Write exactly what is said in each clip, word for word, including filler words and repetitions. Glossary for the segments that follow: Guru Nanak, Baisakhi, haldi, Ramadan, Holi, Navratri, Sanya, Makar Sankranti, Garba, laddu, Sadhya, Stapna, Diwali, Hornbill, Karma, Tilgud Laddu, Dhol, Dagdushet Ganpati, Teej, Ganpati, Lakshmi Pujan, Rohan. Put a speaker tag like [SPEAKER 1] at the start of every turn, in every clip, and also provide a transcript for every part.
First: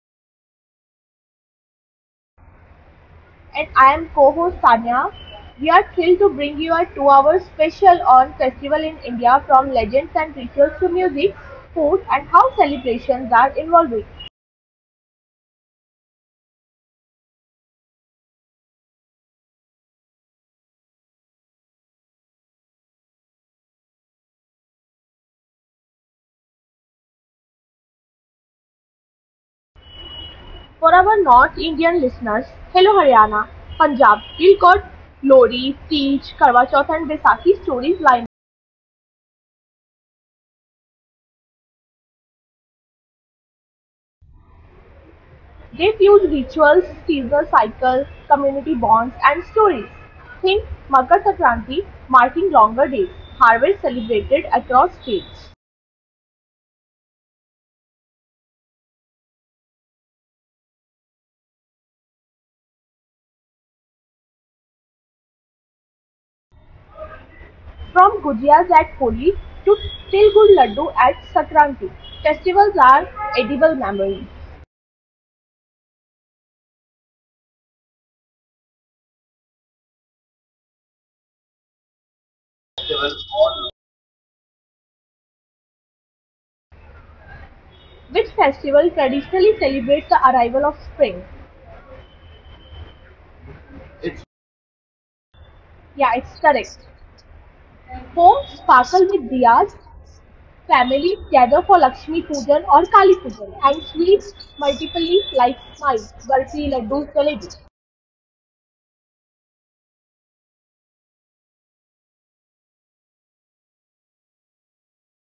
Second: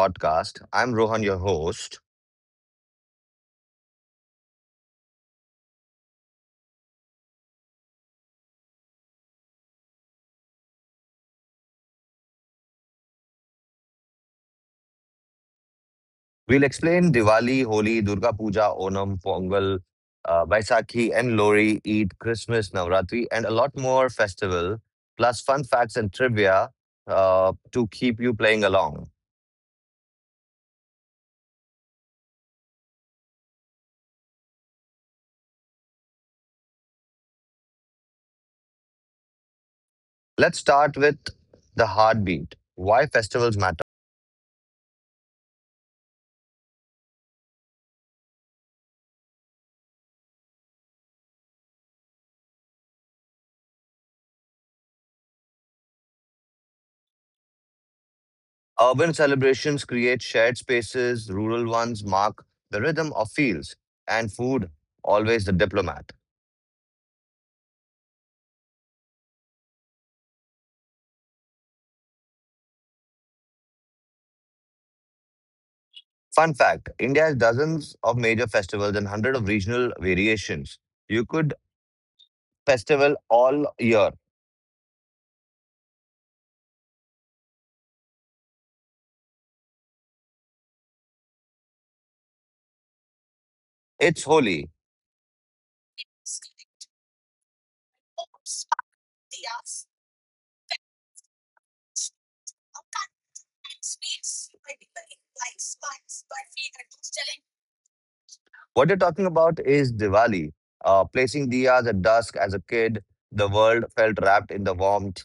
[SPEAKER 1] podcast. I'm Rohan, your host.
[SPEAKER 2] And I am co-host Sanya. We are thrilled to bring you a two-hour special on festival in India, from legends and rituals to music, food and how celebrations are evolving.
[SPEAKER 1] We'll explain Diwali, Holi, Durga Puja, Onam, Pongal, uh, Baisakhi, and Lori, Eid, Christmas, Navratri, and a lot more festival, plus fun facts and trivia uh, to keep you playing along.
[SPEAKER 2] For our North Indian listeners, hello Haryana, Punjab, still got Lori, Teej, Karwa Chauth and Baisakhi stories line.
[SPEAKER 1] Let's start with the heartbeat. Why festivals matter.
[SPEAKER 2] They fuse rituals, seasonal cycles, community bonds and stories. Think Makar Sankranti marking longer days, harvest celebrated across states.
[SPEAKER 1] Urban celebrations create shared spaces, rural ones mark the rhythm of fields, and food, always the diplomat.
[SPEAKER 2] From gujias at Holi to Tilgud Laddu at Sankranti, festivals are edible memories.
[SPEAKER 1] Fun fact: India has dozens of major festivals and hundreds of regional variations. You could festival all year.
[SPEAKER 2] Which festival traditionally celebrates the arrival of spring?
[SPEAKER 1] It's
[SPEAKER 2] It's
[SPEAKER 1] Holi.
[SPEAKER 2] Yeah, it's correct. Homes sparkle with diyas, families gather for Lakshmi Pujan or Kali Pujan, and sweets multiply like mice, burfi, laddu, jalebi.
[SPEAKER 1] What you're talking about is Diwali. Uh, placing diyas at dusk as a kid, the world felt wrapped in the warmth.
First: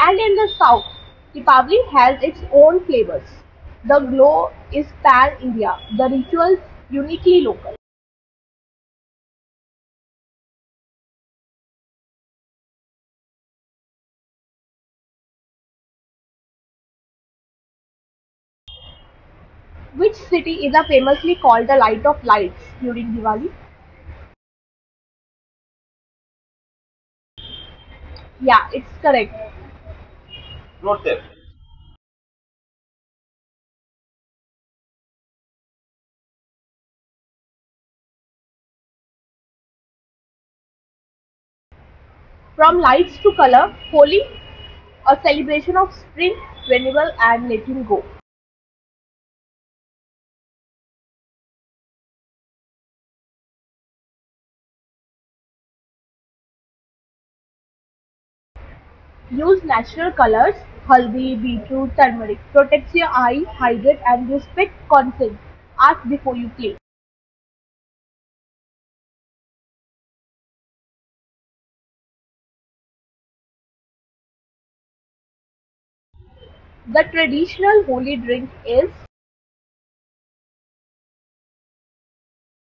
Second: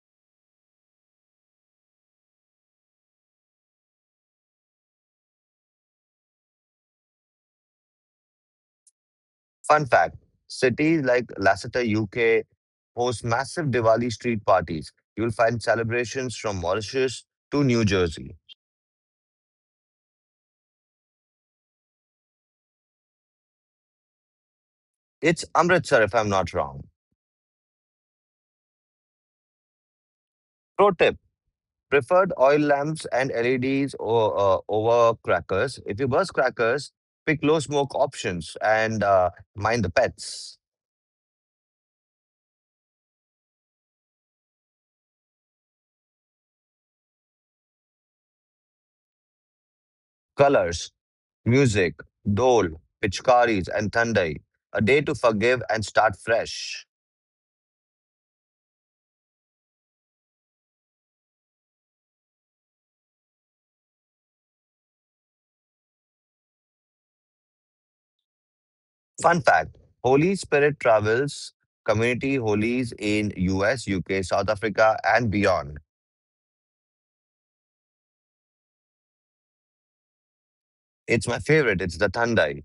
[SPEAKER 2] And in the south, Deepavali has its own flavors. The glow is pan India, the rituals uniquely local.
[SPEAKER 1] Fun fact: cities like Lassiter, U K, host massive Diwali street parties. You'll find celebrations from Mauritius to New Jersey.
[SPEAKER 2] Which city is a famously called the Light of Lights during Diwali?
[SPEAKER 1] It's Amritsar, if I'm not wrong.
[SPEAKER 2] Yeah, it's correct.
[SPEAKER 1] Pro
[SPEAKER 2] Note them.
[SPEAKER 1] tip: preferred oil lamps and L E Ds o- uh, over crackers. If you burst crackers, pick low smoke options and uh, mind the pets.
[SPEAKER 2] From lights to color, Holi, a celebration of spring, renewal, and letting go.
[SPEAKER 1] Colors, music, dole, pitchkaris, and thundai. A day to forgive and start fresh.
[SPEAKER 2] Use natural colors, haldi, beetroot, turmeric. Protects your eye, hydrate, and respect consent. Ask before you play.
[SPEAKER 1] Fun fact: Holy Spirit travels community holies in U S, U K, South Africa, and beyond.
[SPEAKER 2] The traditional Holi drink is.
[SPEAKER 1] It's my favorite. It's the Thandai.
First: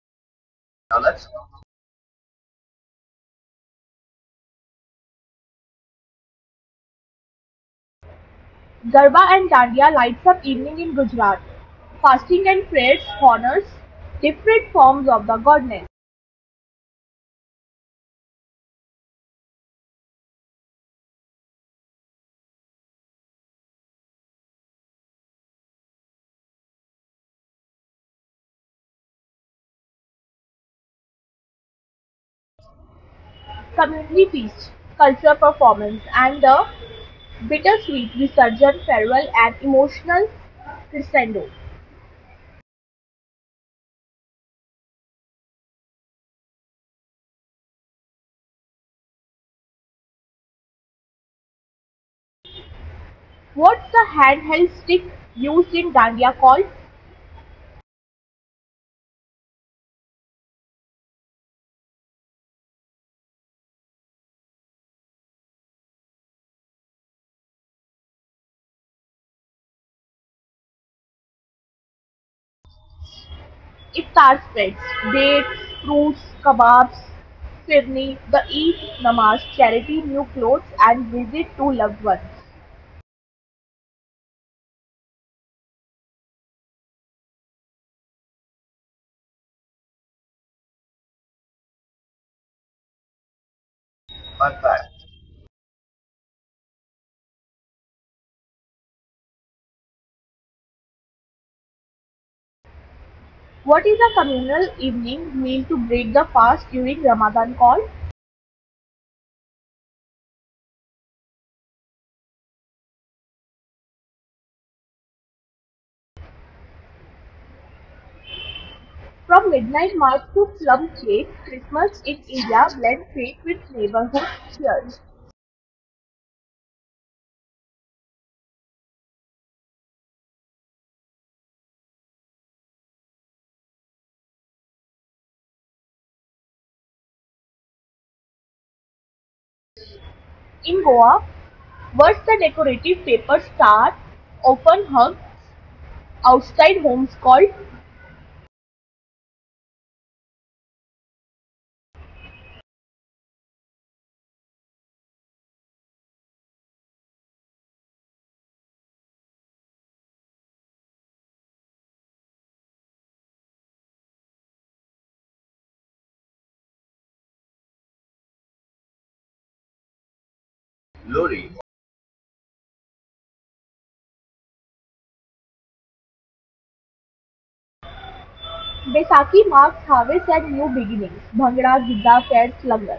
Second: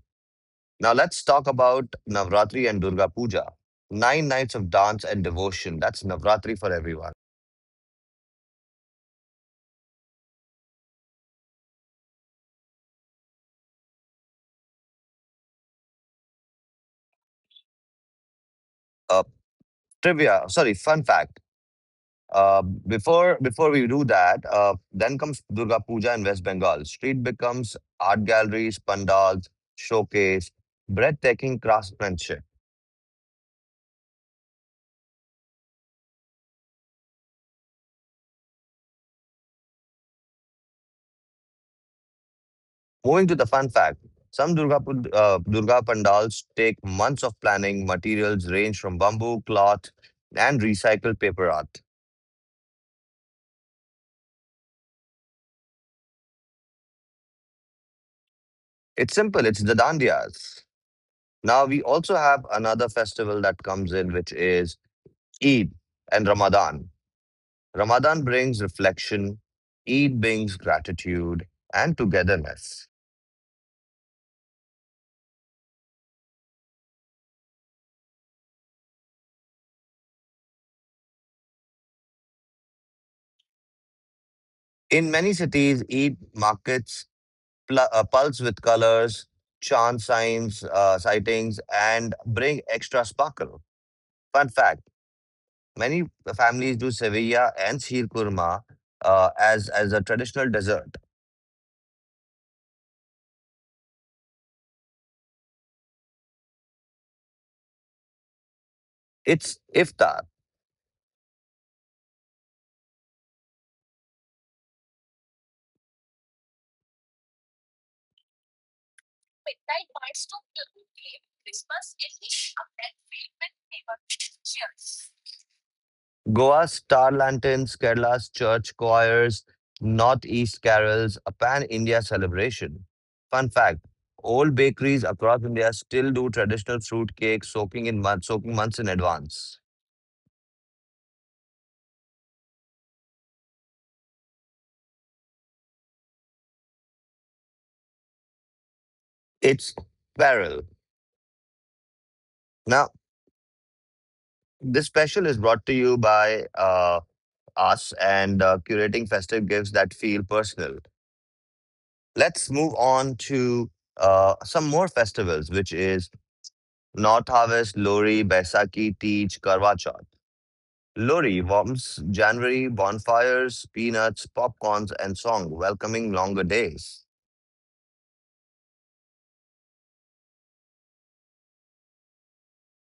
[SPEAKER 1] Now let's
[SPEAKER 2] Let's
[SPEAKER 1] talk about Navratri and Durga Puja. Nine nights of dance and devotion. That's Navratri for everyone.
[SPEAKER 2] Garba and Dandiya lights up evening in Gujarat. Fasting and prayers honors different forms of the goddess.
[SPEAKER 1] Uh, trivia, sorry, Fun fact. Uh, before before we do that, uh, then comes Durga Puja in West Bengal. Street becomes art galleries, pandals, showcase, breathtaking craftsmanship.
[SPEAKER 2] Community feast, cultural performance, and the bittersweet resurgent farewell and emotional crescendo.
[SPEAKER 1] Moving to the fun fact. Some Durga, Pu- uh, Durga pandals take months of planning. Materials range from bamboo, cloth, and recycled paper art.
[SPEAKER 2] What's the handheld stick used in Dandiya called?
[SPEAKER 1] It's simple. It's the dandiyas. Now we also have another festival that comes in, which is Eid and Ramadan. Ramadan brings reflection, Eid brings gratitude and togetherness.
[SPEAKER 2] Iftar spreads, dates, fruits, kebabs, firni, the Eid namaz, charity, new clothes, and visit to loved ones.
[SPEAKER 1] In many cities, Eid markets pl- uh, pulse with colors, chant signs, uh, sightings, and bring extra sparkle. Fun fact: many families do sevilla and sheer kurma uh, as as a traditional dessert.
[SPEAKER 2] What is a communal evening meal to break the fast during Ramadan called?
[SPEAKER 1] It's iftar.
[SPEAKER 2] From midnight March to Plum Cake, Christmas in India blends faith with neighborhood cheers.
[SPEAKER 1] Goa's star lanterns, Kerala's church choirs, Northeast carols, a pan India celebration. Fun fact: old bakeries across India still do traditional fruit cakes, soaking in months, soaking months in advance.
[SPEAKER 2] In Goa, words the decorative paper star often hung outside homes called.
[SPEAKER 1] It's peril. Now, this special is brought to you by uh, us and uh, curating festive gifts that feel personal. Let's move on to uh, some more festivals, which is North Harvest, Lori, Baisakhi, Teej, Karwa Chauth. Lori
[SPEAKER 2] Lori,
[SPEAKER 1] warms January bonfires, peanuts, popcorns, and song welcoming longer days.
[SPEAKER 2] Baisakhi marks harvest and new beginnings. Bhangra, Gidda, fairs, langar.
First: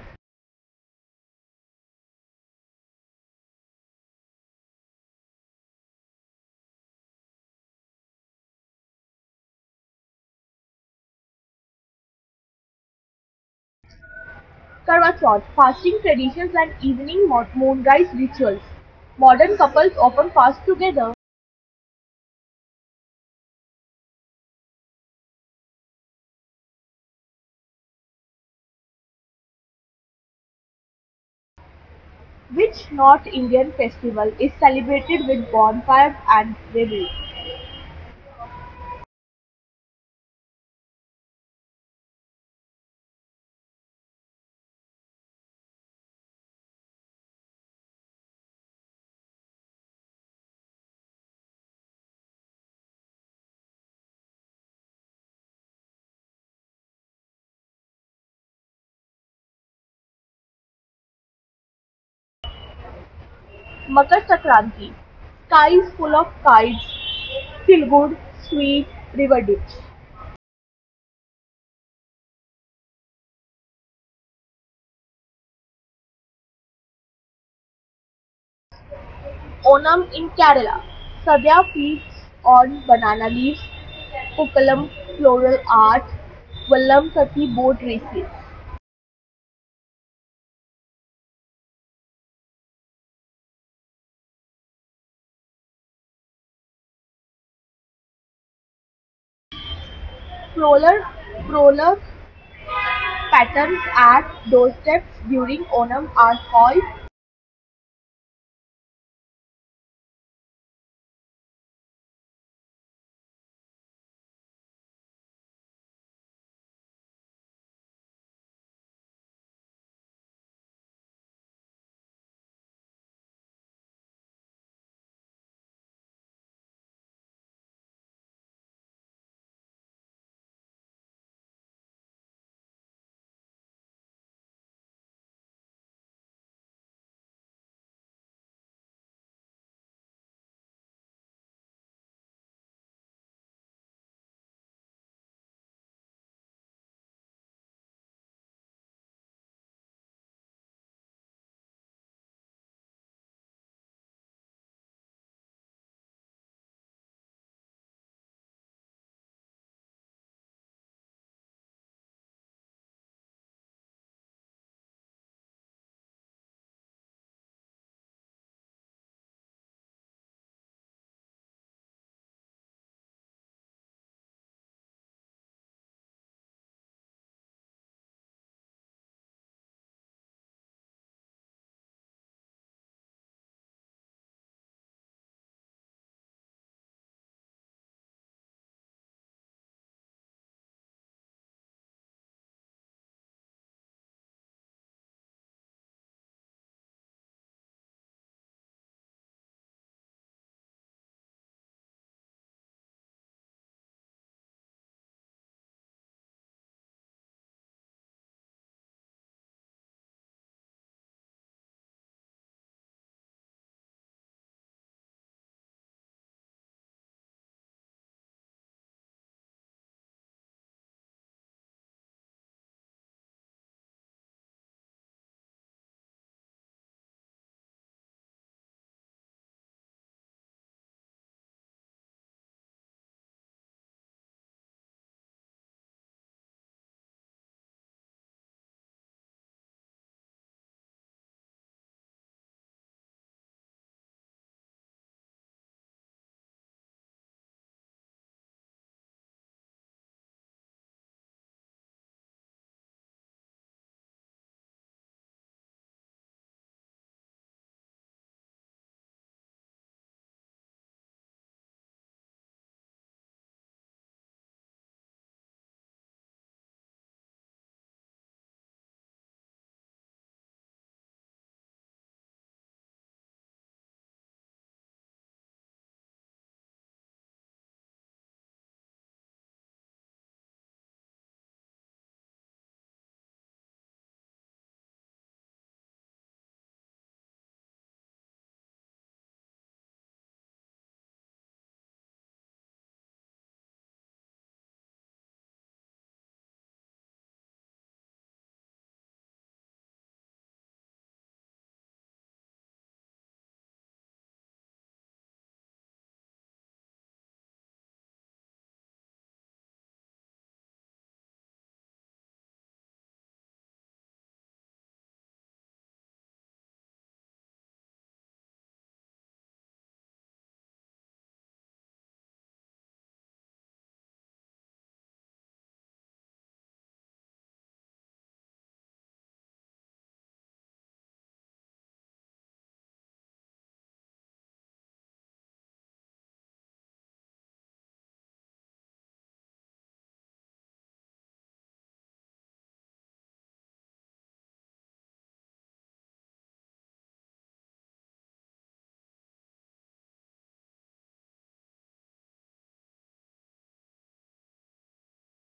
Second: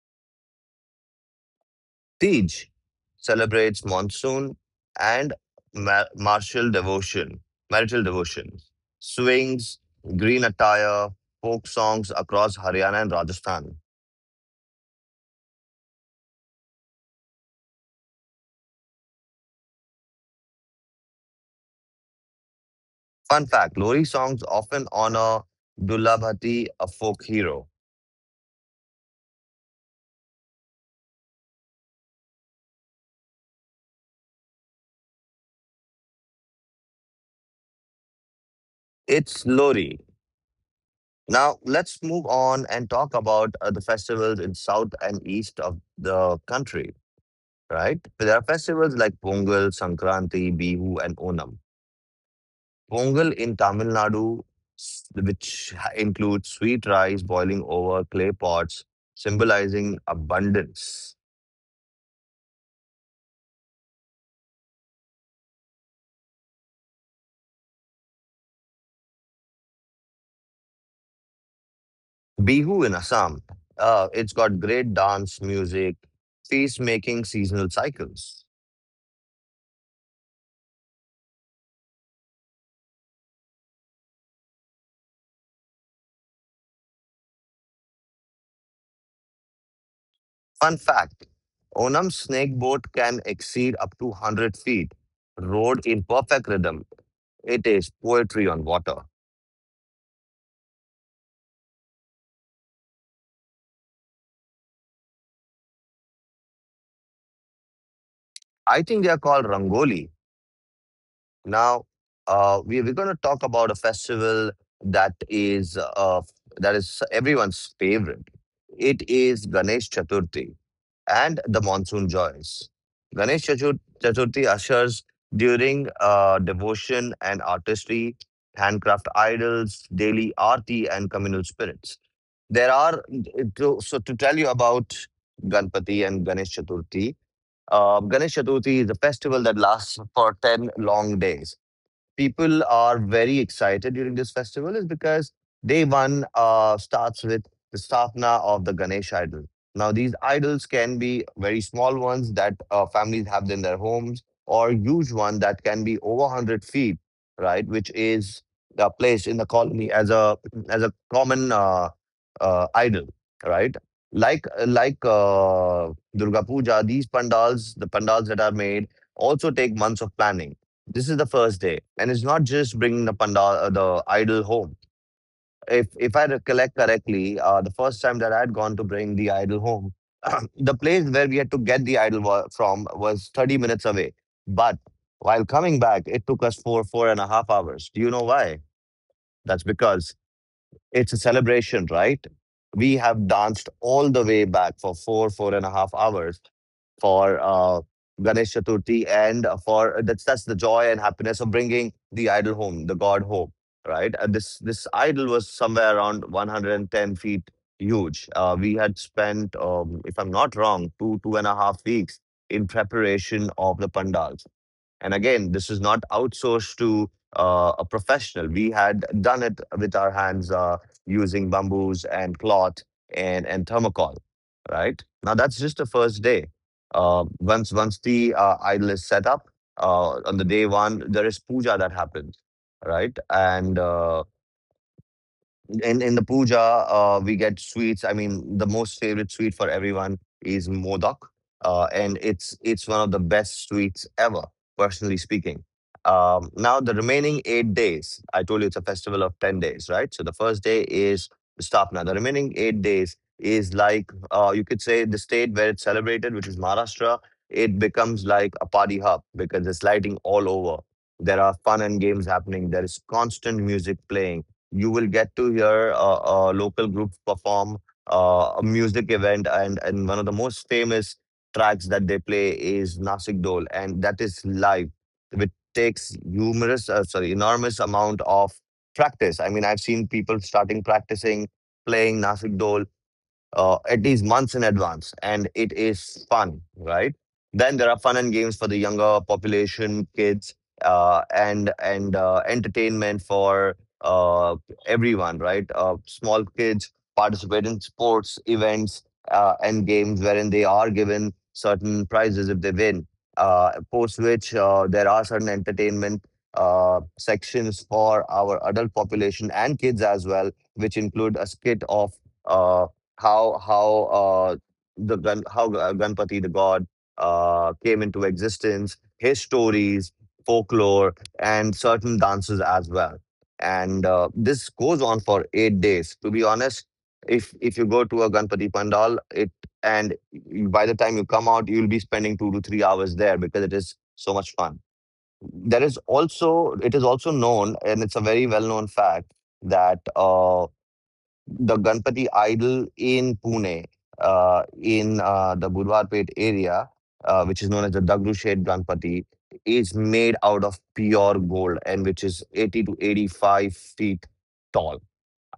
[SPEAKER 1] Tej celebrates monsoon and ma- martial devotion, marital devotion. Swings, green attire, folk songs across Haryana and Rajasthan.
[SPEAKER 2] Karwa Chauth, fasting traditions and evening moonrise rituals. Modern couples often fast together.
[SPEAKER 1] Fun fact: Lori songs often honor Dullabhati, a folk hero.
[SPEAKER 2] Which North Indian festival is celebrated with bonfires and revelry?
[SPEAKER 1] It's Lori. Now, let's move on and talk about uh, the festivals in south and east of the country, right? There are festivals like Pongal, Sankranti, Bihu, and Onam. Pongal in Tamil Nadu, s- which ha- includes sweet rice boiling over clay pots, symbolizing abundance.
[SPEAKER 2] Makar Sankranti: sky is full of kites, feel-good, sweet river dips.
[SPEAKER 1] Bihu in Assam, uh, it's got great dance, music, feast making seasonal cycles.
[SPEAKER 2] Onam in Kerala: Sadhya feeds on banana leaves. Pukkalam: floral art. Vallamkathi: boat races.
[SPEAKER 1] Fun fact: Onam's snake boat can exceed up to 100 feet, rowed in perfect rhythm. It is poetry on water.
[SPEAKER 2] Floral floral patterns at doorsteps during Onam are called.
[SPEAKER 1] I think they are called Rangoli. Now, uh, we, we're going to talk about a festival that is uh, that is everyone's favorite. It is Ganesh Chaturthi and the monsoon joys. Ganesh Chatur- Chaturthi ushers during uh, devotion and artistry, handcraft idols, daily arti, and communal spirits. There are to, so to tell you about Ganpati and Ganesh Chaturthi. Uh, Ganesh Chaturthi is a festival that lasts for ten long days. People are very excited during this festival is because day one uh, starts with the stapna of the Ganesh idol. Now, these idols can be very small ones that uh, families have in their homes, or huge one that can be over 100 feet, right? Which is uh, placed in the colony as a as a common uh, uh, idol, right? Like like uh, Durga Puja, these pandals, the pandals that are made, also take months of planning. This is the first day, and it's not just bringing the pandal, uh, the idol home. If if I recollect correctly, uh, the first time that I had gone to bring the idol home, the place where we had to get the idol wa- from was thirty minutes away, but while coming back, it took us four four and a half hours. Do you know why? That's because it's a celebration, right? We have danced all the way back for four, four and a half hours for uh, Ganesh Chaturthi, and uh, for uh, that's that's the joy and happiness of bringing the idol home, the god home, right? And this this idol was somewhere around one hundred and ten feet huge. Uh, we had spent, um, if I'm not wrong, two two and a half weeks in preparation of the pandals. And again, this is not outsourced to uh, a professional. We had done it with our hands uh, using bamboos and cloth and, and, thermocol, right? Now, that's just the first day. Uh, once once the uh, idol is set up, uh, on the day one, there is puja that happens, right? And uh, in in the puja, uh, we get sweets. I mean, the most favorite sweet for everyone is modak, uh, and it's it's one of the best sweets ever, personally speaking. Um, now, the remaining eight days, I told you it's a festival of ten days, right? So the first day is Stapna. The remaining eight days is like uh, you could say the state where it's celebrated, which is Maharashtra. It becomes like a party hub because it's lighting all over. There are fun and games happening. There is constant music playing. You will get to hear uh, uh, local groups perform uh, a music event, and and one of the most famous tracks that they play is Nasik Dol, and that is live, which takes humorous, uh, sorry, enormous amount of practice. I mean, I've seen people starting practicing playing Nasik Dol uh, at least months in advance, and it is fun, right? Then there are fun and games for the younger population, kids, uh, and and uh, entertainment for uh, everyone, right? Uh, small kids participate in sports events uh, and games wherein they are given certain prizes if they win. Uh, post which uh, there are certain entertainment uh, sections for our adult population and kids as well, which include a skit of uh, how how uh, the Gan- how Ga- Ganpati the god uh, came into existence, his stories, folklore, and certain dances as well. And uh, this goes on for eight days. To be honest, if if you go to a Ganpati pandal, it and you- by the time you come out, you'll be spending two to three hours there because it is so much fun. There is also It is also known, and it's a very well known fact that. uh, the Ganpati idol in Pune, uh, in uh, the Budvarpet area, uh, which is known as the Dagdushet Ganpati, is made out of pure gold and which is eighty to eighty-five feet tall.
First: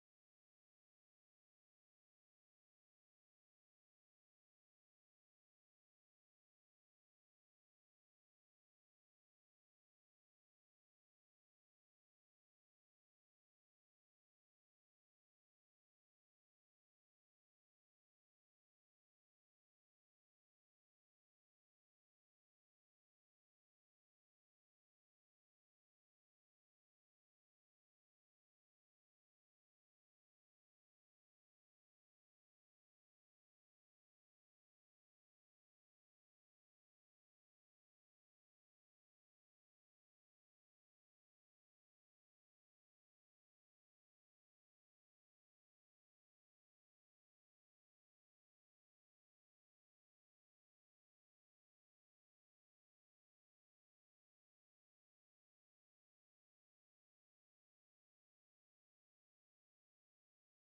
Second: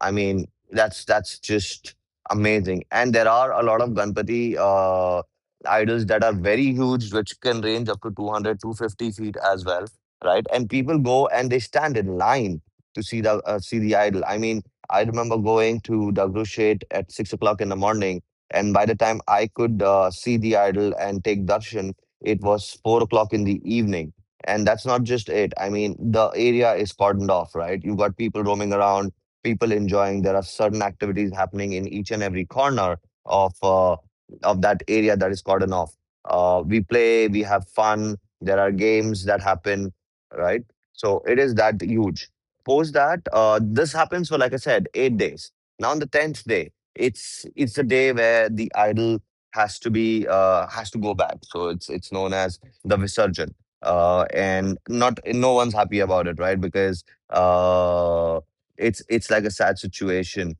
[SPEAKER 1] I mean, that's that's just amazing. And there are a lot of Ganpati uh, idols that are very huge, which can range up to two hundred, two hundred fifty feet as well, right? And people go and they stand in line to see the uh, see the idol. I mean, I remember going to Dagrushet at six o'clock in the morning, and by the time I could uh, see the idol and take darshan, it was four o'clock in the evening. And that's not just it. I mean, the area is cordoned off, right? You've got people roaming around, people enjoying. There are certain activities happening in each and every corner of uh, of that area that is cordon off. Uh, we play, we have fun. There are games that happen, right? So it is that huge. Post that, uh, this happens for like I said, eight days. Now on the tenth day, it's it's the day where the idol has to be uh, has to go back. So it's it's known as the Visarjan. Uh, and not no one's happy about it, right? Because uh, it's it's like a sad situation.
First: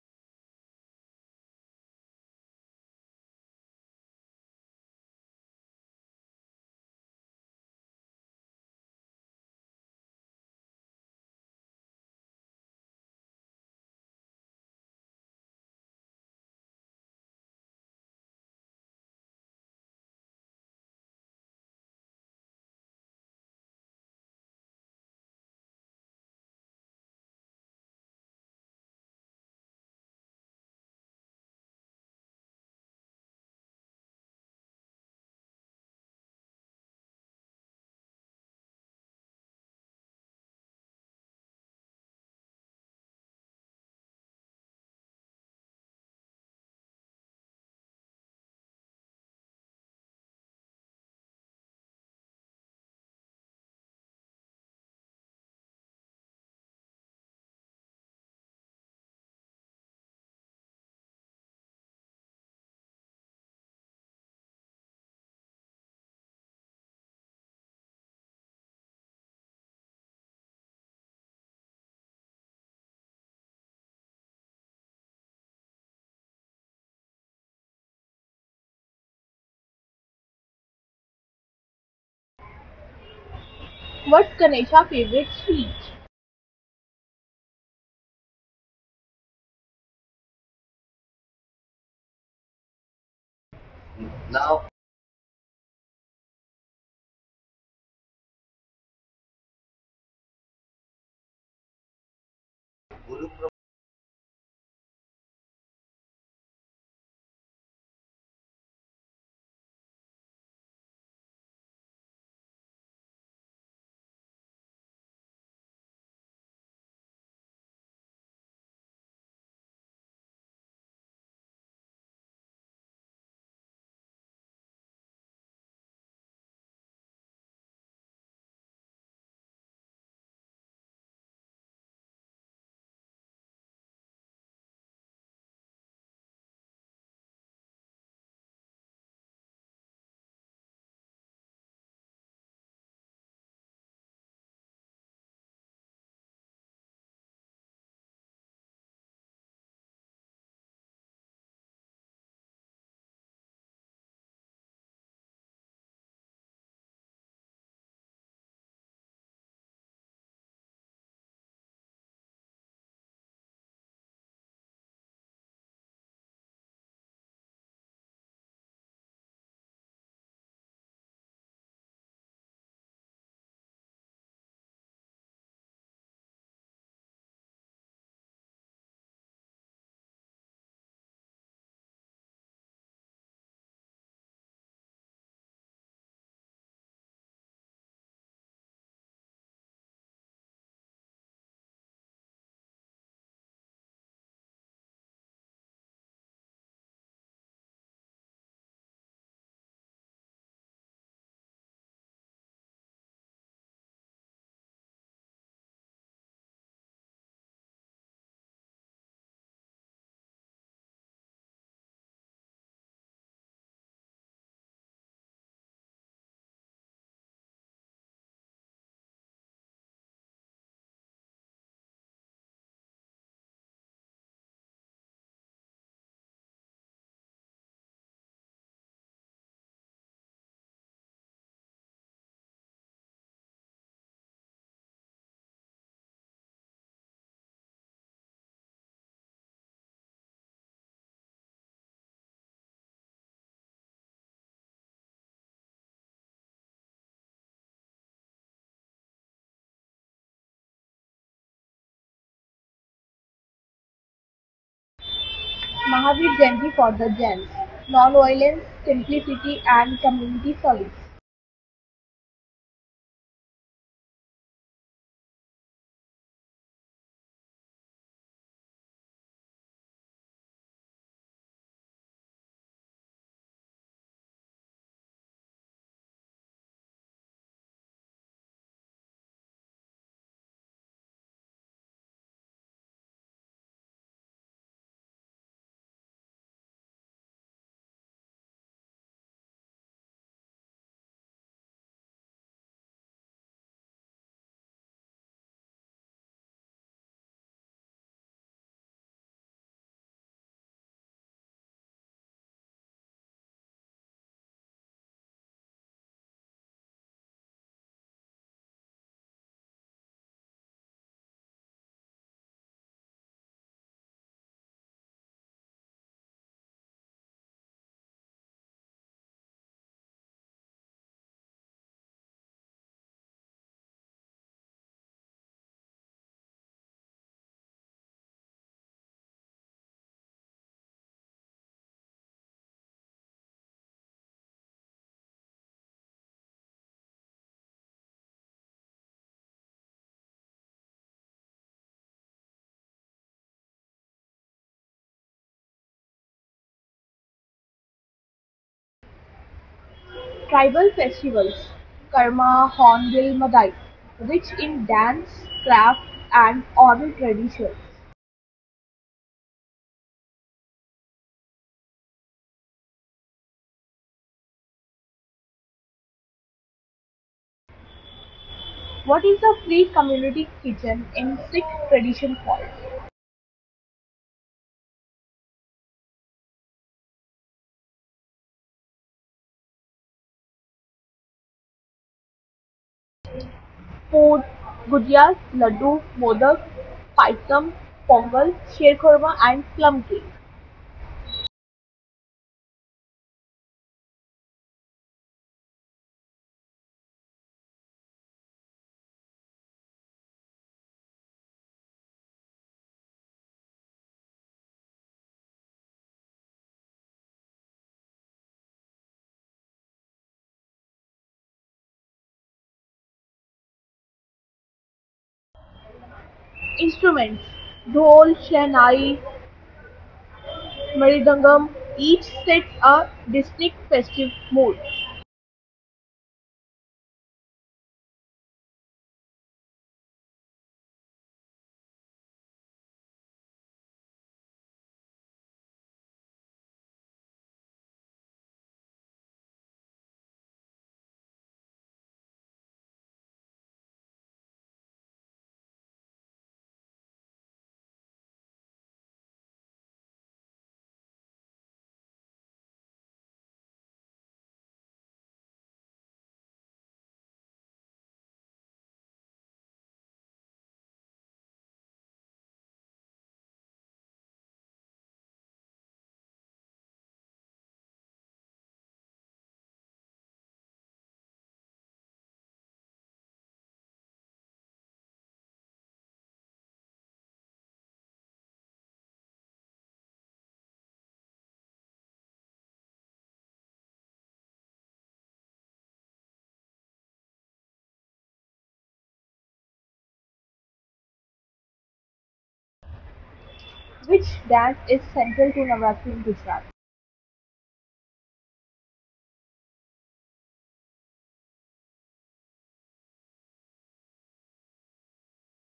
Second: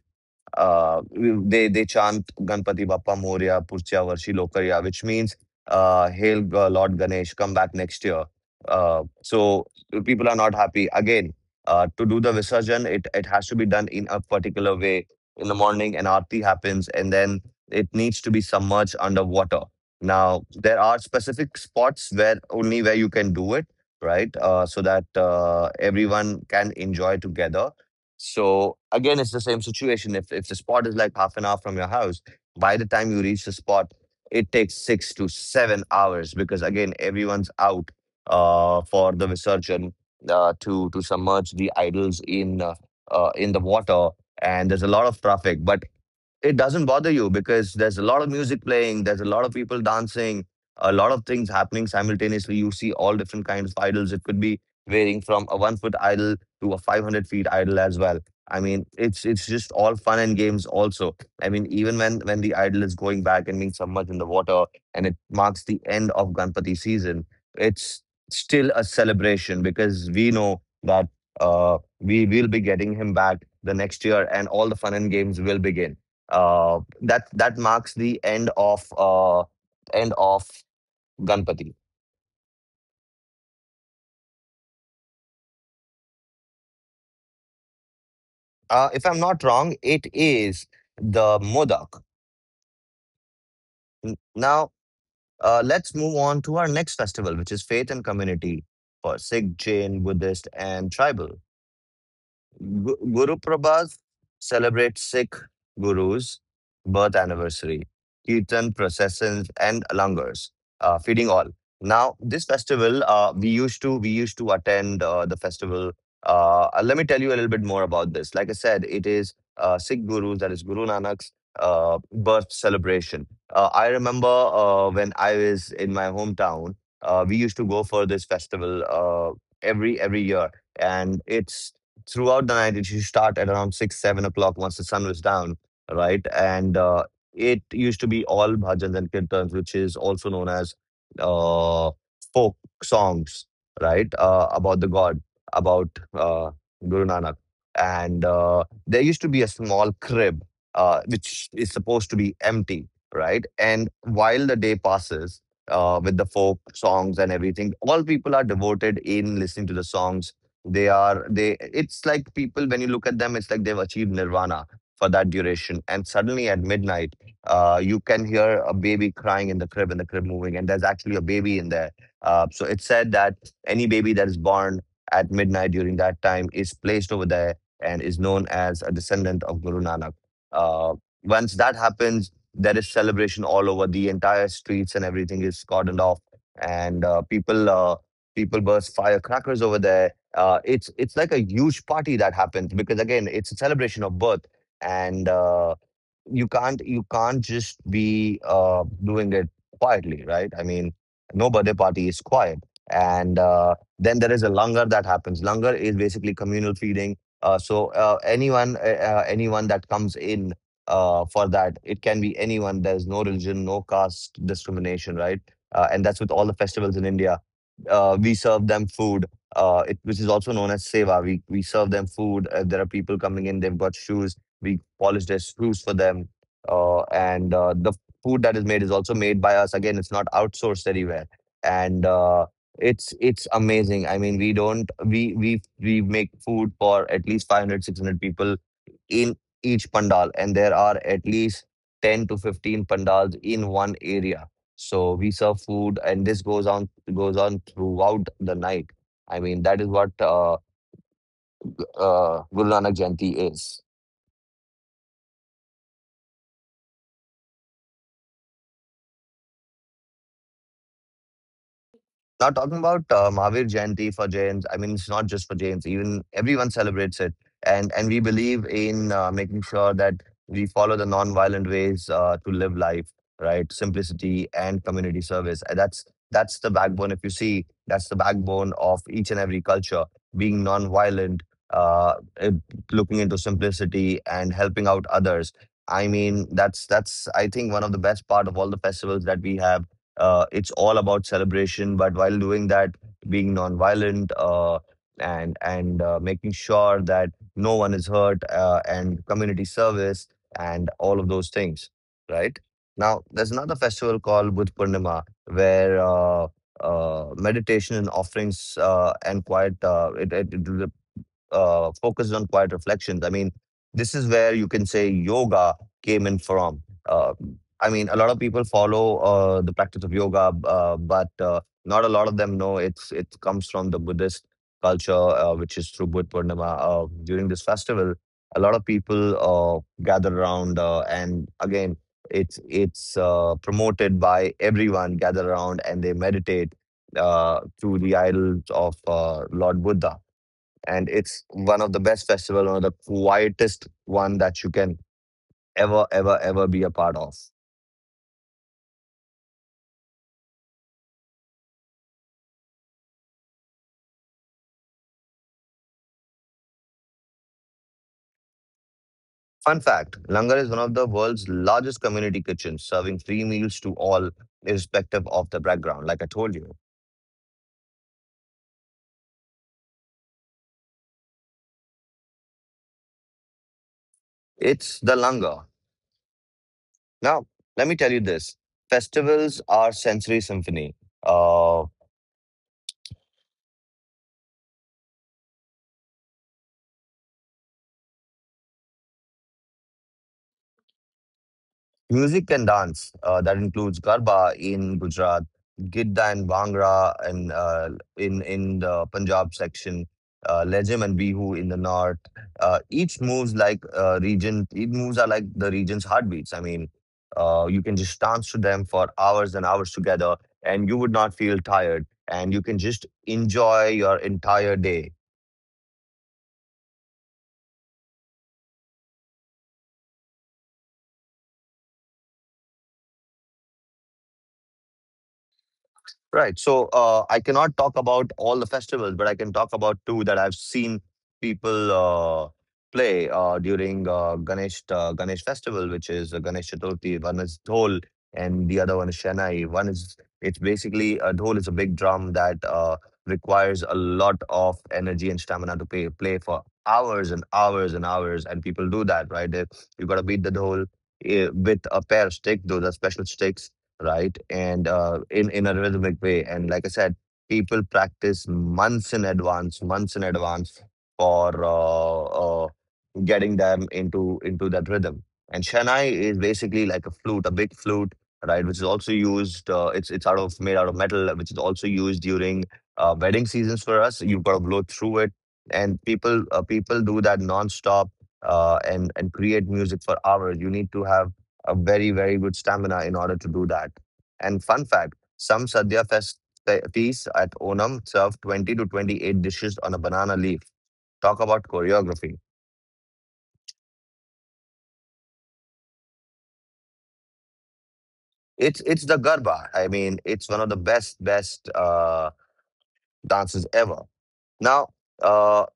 [SPEAKER 1] Uh, they they chant Ganpati Bappa Moria Purchya Varshi Lokarya, which means uh, "Hail Ga- Lord Ganesh, come back next year." Uh, so people are not happy. Again, uh, to do the Visarjan, it it has to be done in a particular way. In the morning, an aarti happens, and then it needs to be submerged under water. Now, there are specific spots where only where you can do it, right? Uh, so that uh, everyone can enjoy together. So again, it's the same situation. If if the spot is like half an hour from your house, by the time you reach the spot, it takes six to seven hours because again, everyone's out uh, for the Visarjan uh, to to submerge the idols in uh, uh, in the water, and there's a lot of traffic. But it doesn't bother you because there's a lot of music playing, there's a lot of people dancing, a lot of things happening simultaneously. You see all different kinds of idols. It could be varying from a one foot idol to a five hundred feet idol as well. I mean, it's it's just all fun and games also. I mean, even when when the idol is going back and being submerged in the water and it marks the end of Ganpati season, it's still a celebration because we know that uh, we will be getting him back the next year and all the fun and games will begin. Uh, that that marks the end of uh, end of Ganpati.
[SPEAKER 2] What's Ganesha's favorite sweet?
[SPEAKER 1] Uh, if I'm not wrong, it is the Modak. N-
[SPEAKER 2] Now,
[SPEAKER 1] Now, uh, let's move on to our next festival, which is faith and community for Sikh, Jain, Buddhist, and tribal. Gu- Guru Prabhat celebrates Sikh Guru's birth anniversary, Kirtan processions and langars, uh, feeding all. Now, this festival, uh, we used to we used to attend uh, the festival. Uh, uh, let me tell you a little bit more about this. Like I said, it is uh, Sikh Guru's, that is Guru Nanak's uh, birth celebration. Uh, I remember uh, when I was in my hometown, uh, we used to go for this festival uh, every every year, and it's throughout the night. It used to start at around six seven o'clock once the sun was down, right. and uh, It used to be all bhajans and kirtans, which is also known as uh, folk songs, right, uh, about the god, about uh, Guru Nanak. And uh, There used to be a small crib, uh, which is supposed to be empty, right. And while the day passes, uh, with the folk songs and everything, all people are devoted in listening to the songs. They are they it's like people, when you look at them, it's like they've achieved nirvana for that duration. And suddenly at midnight, uh, you can hear a baby crying in the crib and the crib moving, and there's actually a baby in there. Uh, so it's said that any baby that is born at midnight during that time is placed over there and is known as a descendant of Guru Nanak. Uh, Once that happens, there is celebration all over the entire streets and everything is cordoned off, and uh, people uh, people burst firecrackers over there. Uh, it's it's like a huge party that happens because again, it's a celebration of birth, and uh, you can't you can't just be uh, doing it quietly, right? I mean, no birthday party is quiet, and uh, then there is a langar that happens. Langar is basically communal feeding. Uh, so uh, anyone uh, uh, anyone that comes in uh, for that, it can be anyone. There's no religion, no caste discrimination, right? Uh, and that's with all the festivals in India. Uh, we serve them food, uh, it, which is also known as seva. We we serve them food. If there are people coming in, they've got shoes, we polish their screws for them. Uh, and uh, The food that is made is also made by us. Again, it's not outsourced anywhere. And uh, it's it's amazing. I mean, we don't we we we make food for at least five hundred six hundred people in each pandal, and there are at least ten to fifteen pandals in one area. So we serve food, and this goes on goes on throughout the night. I mean, that is what uh, uh, Guru Nanak Jayanti is.
[SPEAKER 2] Mahavir Jayanti for the Jains: nonviolence, simplicity and community service.
[SPEAKER 1] Now, talking about uh, Mahavir Jayanti for Jains, I mean, it's not just for Jains. Even everyone celebrates it, and and we believe in uh, making sure that we follow the non-violent ways uh, to live life, right? Simplicity and community service. And that's that's the backbone. If you see, that's the backbone of each and every culture. Being non-violent, uh, eh, looking into simplicity and helping out others. I mean, that's that's I think one of the best part of all the festivals that we have, uh, it's all about celebration, but while doing that, being nonviolent uh, and and uh, making sure that no one is hurt, uh, and community service and all of those things, right? Now, there's another festival called Budh Purnima where uh, uh, meditation and offerings uh, and quiet uh, it, it, it uh, focused on quiet reflections. I mean, this is where you can say yoga came in from. Uh, I mean, a lot of people follow uh, the practice of yoga, uh, but uh, not a lot of them know it's it comes from the Buddhist culture, uh, which is through Buddha Purnima. Uh, during this festival, a lot of people uh, gather around, uh, and again, it's it's uh, promoted by everyone. Gather around and they meditate uh, to the idols of uh, Lord Buddha, and it's one of the best festival, one of the quietest one that you can ever, ever, ever be a part of.
[SPEAKER 2] Tribal festivals: Karma Hornbill Madai, rich in dance, craft and oral traditions.
[SPEAKER 1] Fun fact: Langar is one of the world's largest community kitchens, serving free meals to all, irrespective of the background. Like I told you,
[SPEAKER 2] What is the free community kitchen in Sikh tradition called?
[SPEAKER 1] it's the Langar. Now, let me tell you this: festivals are sensory symphony. Uh,
[SPEAKER 2] Food, gujiyas, laddu, modak, paitam, pongal, sher Khurma, and plum cake.
[SPEAKER 1] Music and dance, uh, that includes Garba in Gujarat, Gidda and Bhangra and uh, in, in the Punjab section, uh, Lejem and Bihu in the north. Uh, each moves like uh, region, each moves are like the region's heartbeats. I mean, uh, you can just dance to them for hours and hours together, and you would not feel tired, and you can just enjoy your entire day.
[SPEAKER 2] Instruments: dhol, shehnai, Maridangam, each sets a distinct festive mood.
[SPEAKER 1] Right. So uh, I cannot talk about all the festivals, but I can talk about two that I've seen people uh, play uh, during uh, Ganesh uh, Ganesh festival, which is uh, Ganesh Chaturthi. One is dhol, and the other one is shanai. One is, it's basically, a dhol is a big drum that uh, requires a lot of energy and stamina to play play for hours and hours and hours, and people do that, right? They, you got to beat the dhol eh, with a pair of stick. Those are special sticks, right? And uh, in in a rhythmic way. And like I said, people practice months in advance, months in advance for uh, uh, getting them into into that rhythm. And Shanai is basically like a flute, a big flute, right? Which is also used. Uh, it's it's out of made out of metal, which is also used during uh, wedding seasons for us. You've got to blow through it, and people uh, people do that nonstop, uh, and and create music for hours. You need to have a very very good stamina in order to do that. And fun fact: some sadhya fest fe- feasts at Onam serve twenty to twenty-eight dishes on a banana leaf. Talk about choreography.
[SPEAKER 2] Which dance is central to Navratri in Gujarat?
[SPEAKER 1] It's it's the garba. I mean, it's one of the best best uh, dances ever. Now, uh,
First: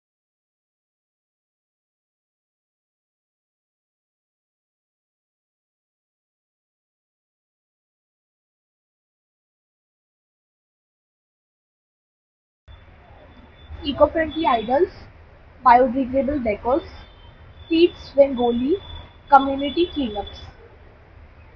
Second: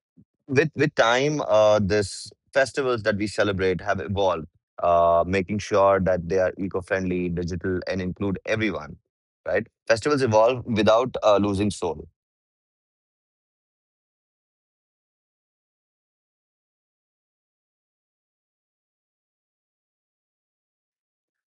[SPEAKER 1] with with time, uh, this festivals that we celebrate have evolved, uh, making sure that they are eco-friendly, digital, and include everyone. Right? Festivals evolve without uh, losing soul.
[SPEAKER 2] Eco-friendly idols, biodegradable decors, streets Rangoli, community cleanups.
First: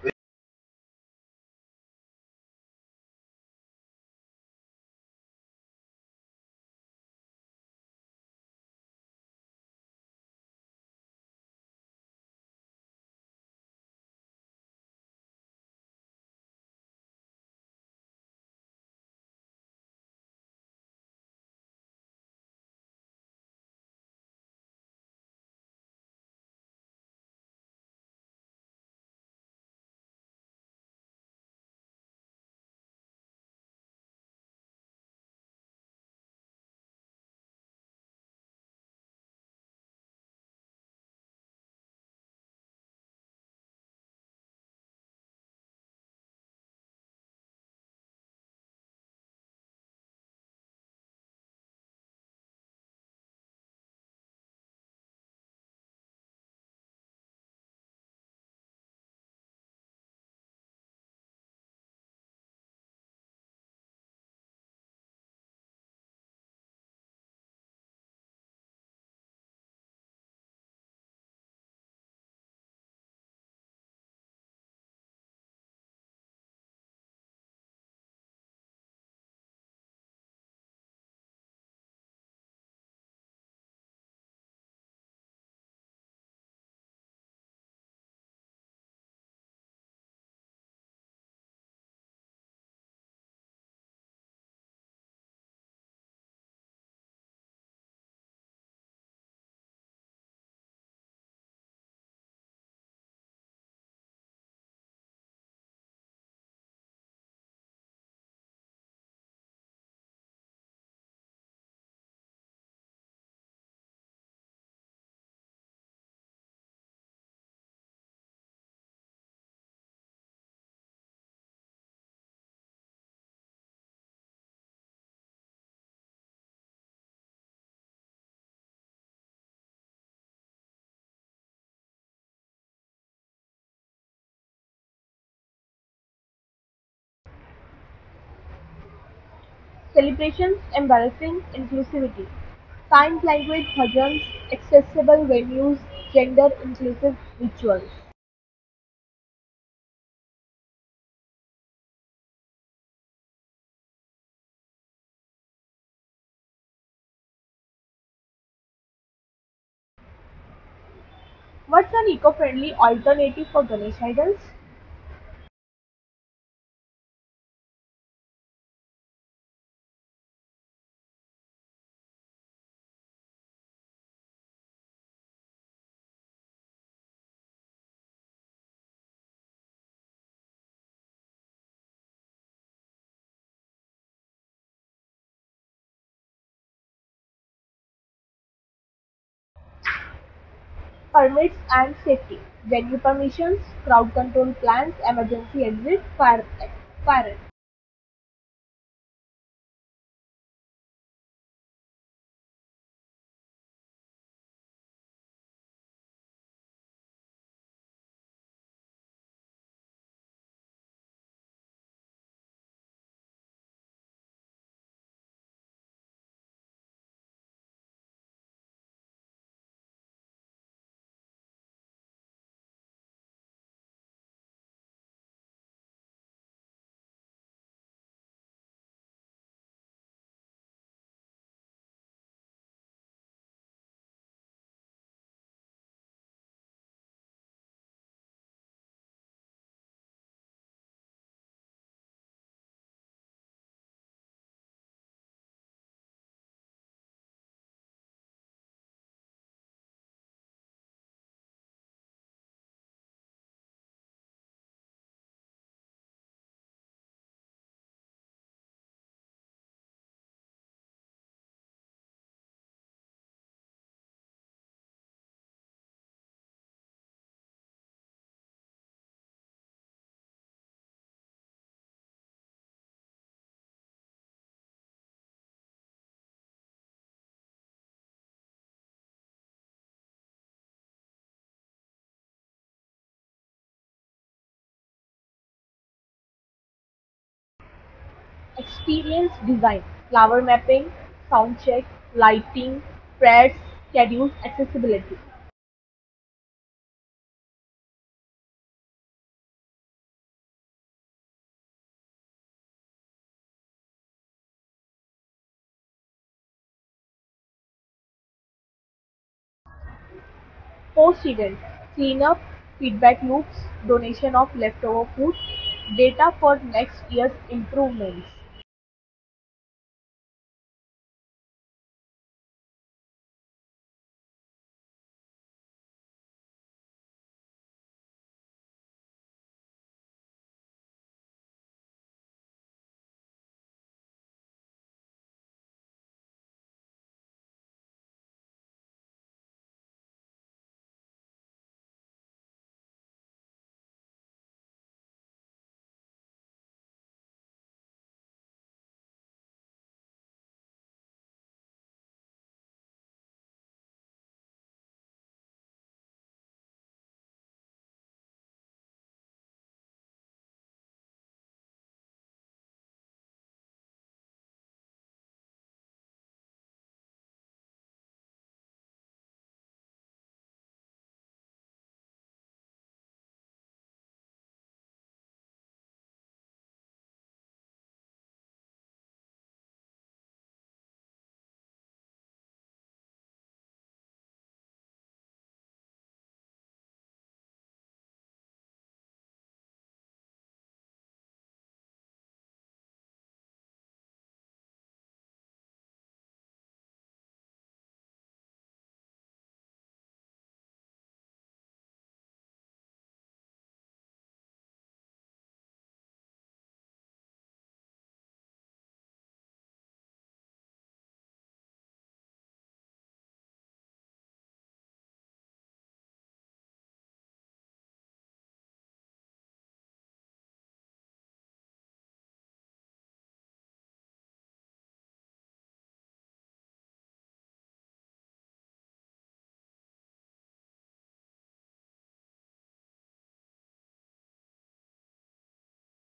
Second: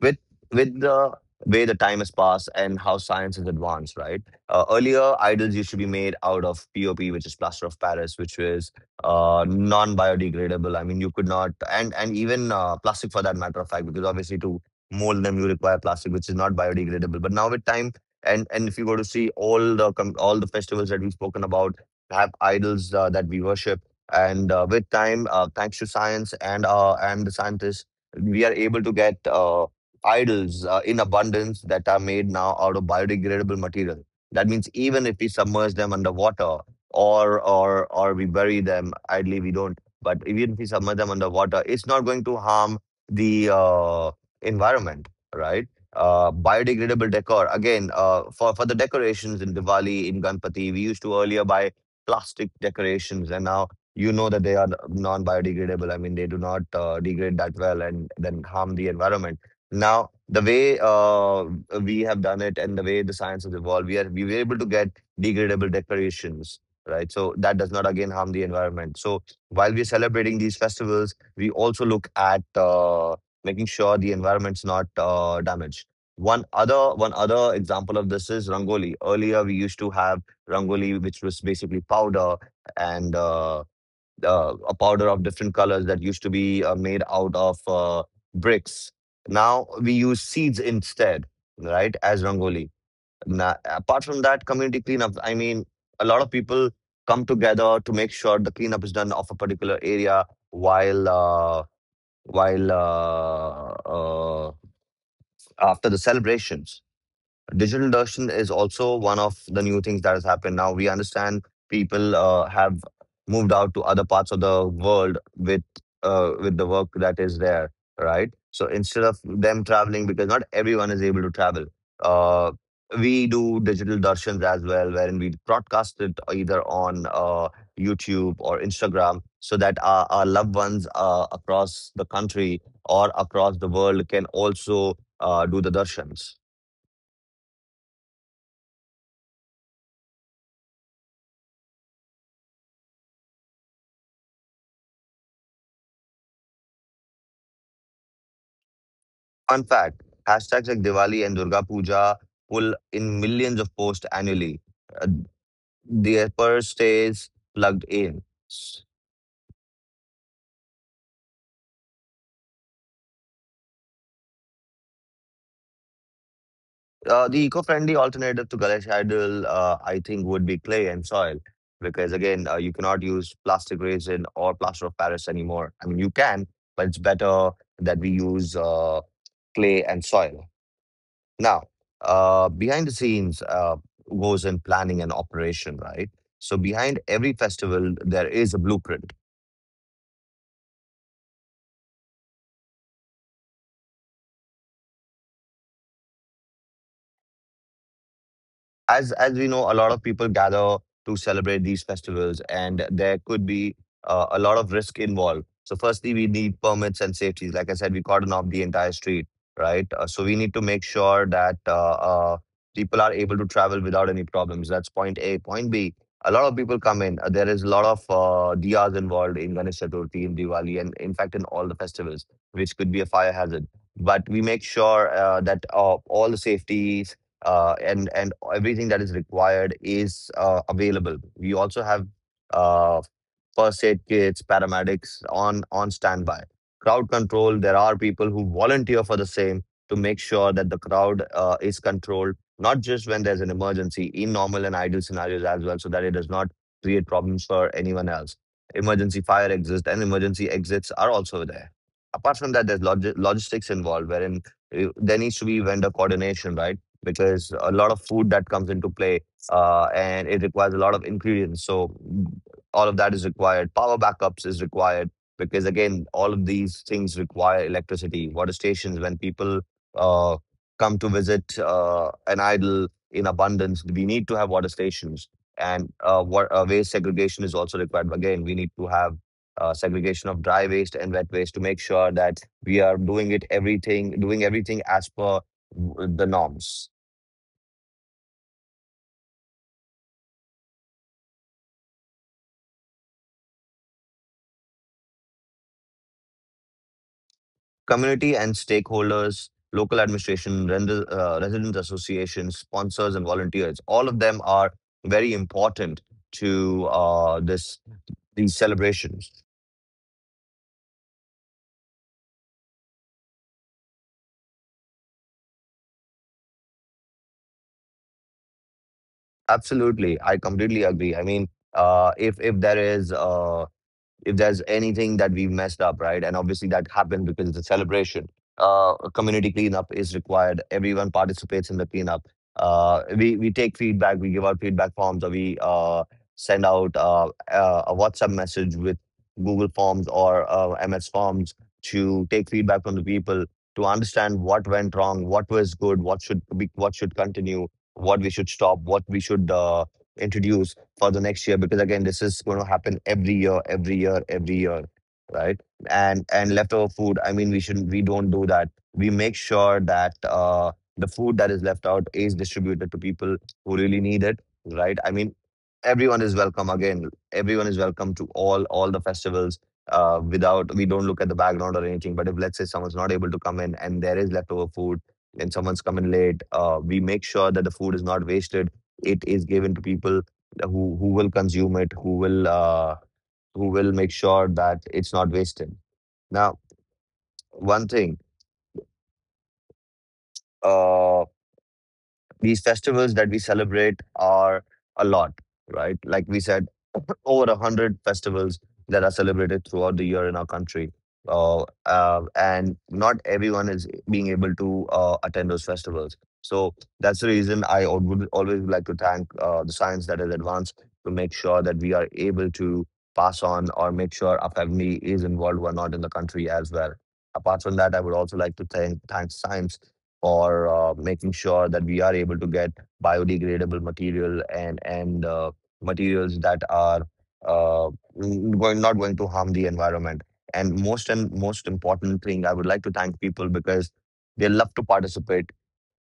[SPEAKER 1] with with the way the time has passed and how science has advanced, right? Uh, earlier, idols used to be made out of P O P, which is plaster of Paris, which was uh, non-biodegradable. I mean, you could not, and and even uh, plastic for that matter of fact, because obviously to mold them you require plastic, which is not biodegradable. But now with time, and and if you go to see all the com- all the festivals that we've spoken about have idols uh, that we worship, and uh, with time, uh, thanks to science and uh, and the scientists, we are able to get uh, idols uh, in abundance that are made now out of biodegradable material. That means even if we submerge them underwater or or or we bury them, ideally we don't. But even if we submerge them underwater, it's not going to harm the uh, environment, right? Uh, biodegradable decor again, uh, for for the decorations in Diwali, in Ganpati, we used to earlier buy plastic decorations, and now you know that they are non-biodegradable. I mean, they do not uh, degrade that well and then harm the environment. Now, the way uh, we have done it and the way the science has evolved, we are we were able to get degradable decorations, right? So that does not again harm the environment. So while we're celebrating these festivals, we also look at uh, making sure the environment's not uh, damaged. One other one other example of this is Rangoli. Earlier, we used to have Rangoli, which was basically powder and uh, uh, a powder of different colors that used to be uh, made out of uh, bricks. Now we use seeds instead, right, as Rangoli. Now, apart from that, community cleanup, I mean, a lot of people come together to make sure the cleanup is done of a particular area while uh, while uh, uh, after the celebrations, digital induction is also one of the new things that has happened. Now we understand people uh, have moved out to other parts of the world with uh, with the work that is there, right? So instead of them traveling, because not everyone is able to travel, uh, we do digital darshans as well, wherein we broadcast it either on uh, YouTube or Instagram so that our, our loved ones uh, across the country or across the world can also uh, do the darshans.
[SPEAKER 2] Celebrations embarrassing inclusivity. Sign language bhajans, accessible venues, gender inclusive rituals.
[SPEAKER 1] Fun fact, hashtags like Diwali and Durga Puja pull in millions of posts annually. Uh, the effort stays plugged in.
[SPEAKER 2] What's an eco-friendly alternative for Ganesh idols?
[SPEAKER 1] Uh, the eco-friendly alternative to Ganesh idol, uh, I think, would be clay and soil. Because again, uh, you cannot use plastic resin or plaster of Paris anymore. I mean, you can, but it's better that we use uh, clay and soil. Now, uh, behind the scenes uh, goes in planning and operation, right? So behind every festival, there is a blueprint.
[SPEAKER 2] Permits and safety: venue permissions, crowd control plans, emergency exits, fire fire.
[SPEAKER 1] as as we know, a lot of people gather to celebrate these festivals, and there could be uh, a lot of risk involved. So, firstly, we need permits and safeties. Like I said, we cordon off the entire street, right? Uh, so, we need to make sure that uh, uh, people are able to travel without any problems. That's point A. Point B. A lot of people come in. Uh, there is a lot of uh, diyas involved in Ganesh Chaturthi, in Diwali, and in fact, in all the festivals, which could be a fire hazard. But we make sure uh, that uh, all the safety uh, and and everything that is required is uh, available. We also have uh, first aid kits, paramedics on on standby. Crowd control. There are people who volunteer for the same to make sure that the crowd uh, is controlled, not just when there's an emergency, in normal and ideal scenarios as well, so that it does not create problems for anyone else. Emergency fire exits and emergency exits are also there. Apart from that, there's log- logistics involved, wherein uh, there needs to be vendor coordination, right? Because a lot of food that comes into play, uh, and it requires a lot of ingredients. So mm, all of that is required. Power backups is required because again, all of these things require electricity. Water stations, when people uh, come to visit uh, an idol in abundance, we need to have water stations. And uh, wa- uh, waste segregation is also required. Again, we need to have uh, segregation of dry waste and wet waste to make sure that we are doing it everything, doing everything as per w- the norms.
[SPEAKER 2] Experience design, flower mapping, sound check, lighting, prayers, schedules, accessibility.
[SPEAKER 1] Community and stakeholders, local administration, render- uh, resident associations, sponsors, and volunteers, all of them are very important to uh, this these celebrations.
[SPEAKER 2] Post-event cleanup, feedback loops, donation of leftover food, data for next year's improvements.
[SPEAKER 1] Absolutely, I completely agree. I mean, uh, if if there is uh, if there's anything that we've messed up, right? And obviously that happened because it's a celebration. Uh, a community cleanup is required. Everyone participates in the cleanup. Uh, we we take feedback. We give out feedback forms, or we uh, send out uh, uh, a WhatsApp message with Google Forms or uh, M S Forms to take feedback from the people to understand what went wrong, what was good, what should be, what should continue, what we should stop, what we should uh, introduce for the next year, because again this is going to happen every year, every year, every year, right? And and leftover food, I mean, we shouldn't we don't do that. We make sure that uh the food that is left out is distributed to people who really need it, right? I mean, everyone is welcome. Again, everyone is welcome to all all the festivals. Uh, without We don't look at the background or anything, but if let's say someone's not able to come in and there is leftover food and someone's coming late, uh, we make sure that the food is not wasted. It is given to people who who will consume it, who will uh, who will make sure that it's not wasted. Now, one thing. Uh, These festivals that we celebrate are a lot, right? Like we said, over a hundred festivals that are celebrated throughout the year in our country. Uh, uh, and not everyone is being able to uh, attend those festivals. So that's the reason I al- would always like to thank uh, the science that has advanced to make sure that we are able to pass on or make sure our family is involved who are not in the country as well. Apart from that, I would also like to thank, thank science or uh, making sure that we are able to get biodegradable material and and uh, materials that are uh, n- going not going to harm the environment. And most and most important thing, I would like to thank people because they love to participate.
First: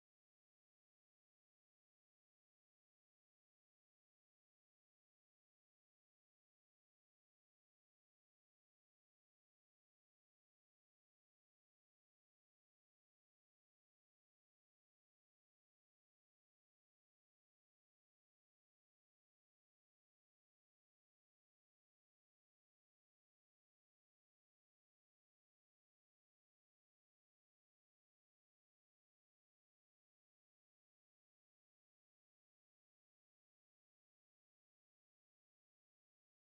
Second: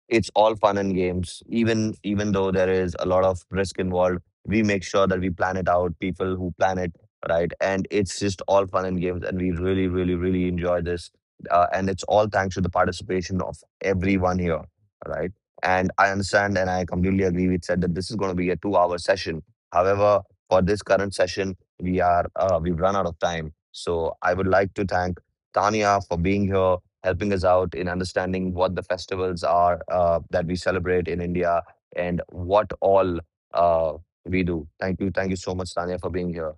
[SPEAKER 1] It's all fun and games, even even though there is a lot of risk involved. We make sure that we plan it out, people who plan it, right? And it's just all fun and games, and we really really really enjoy this. Uh, and it's all thanks to the participation of everyone here, right? And I understand, and I completely agree with said that this is going to be a two hour session. However, for this current session, we are uh, we've run out of time, so I would like to thank Tanya for being here, helping us out in understanding what the festivals are uh, that we celebrate in India and what all uh, we do. Thank you. Thank you so much, Tanya, for being here.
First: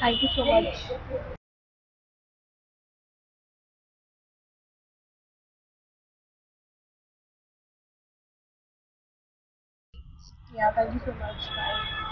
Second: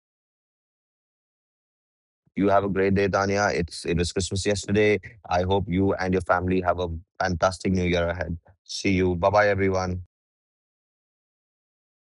[SPEAKER 2] Thank you so much.
[SPEAKER 1] You have a great day, Tanya. It's it was Christmas yesterday. I hope you and your family have a fantastic new year ahead. See you. Bye bye, everyone.
[SPEAKER 2] Yeah, thank you so much. Bye.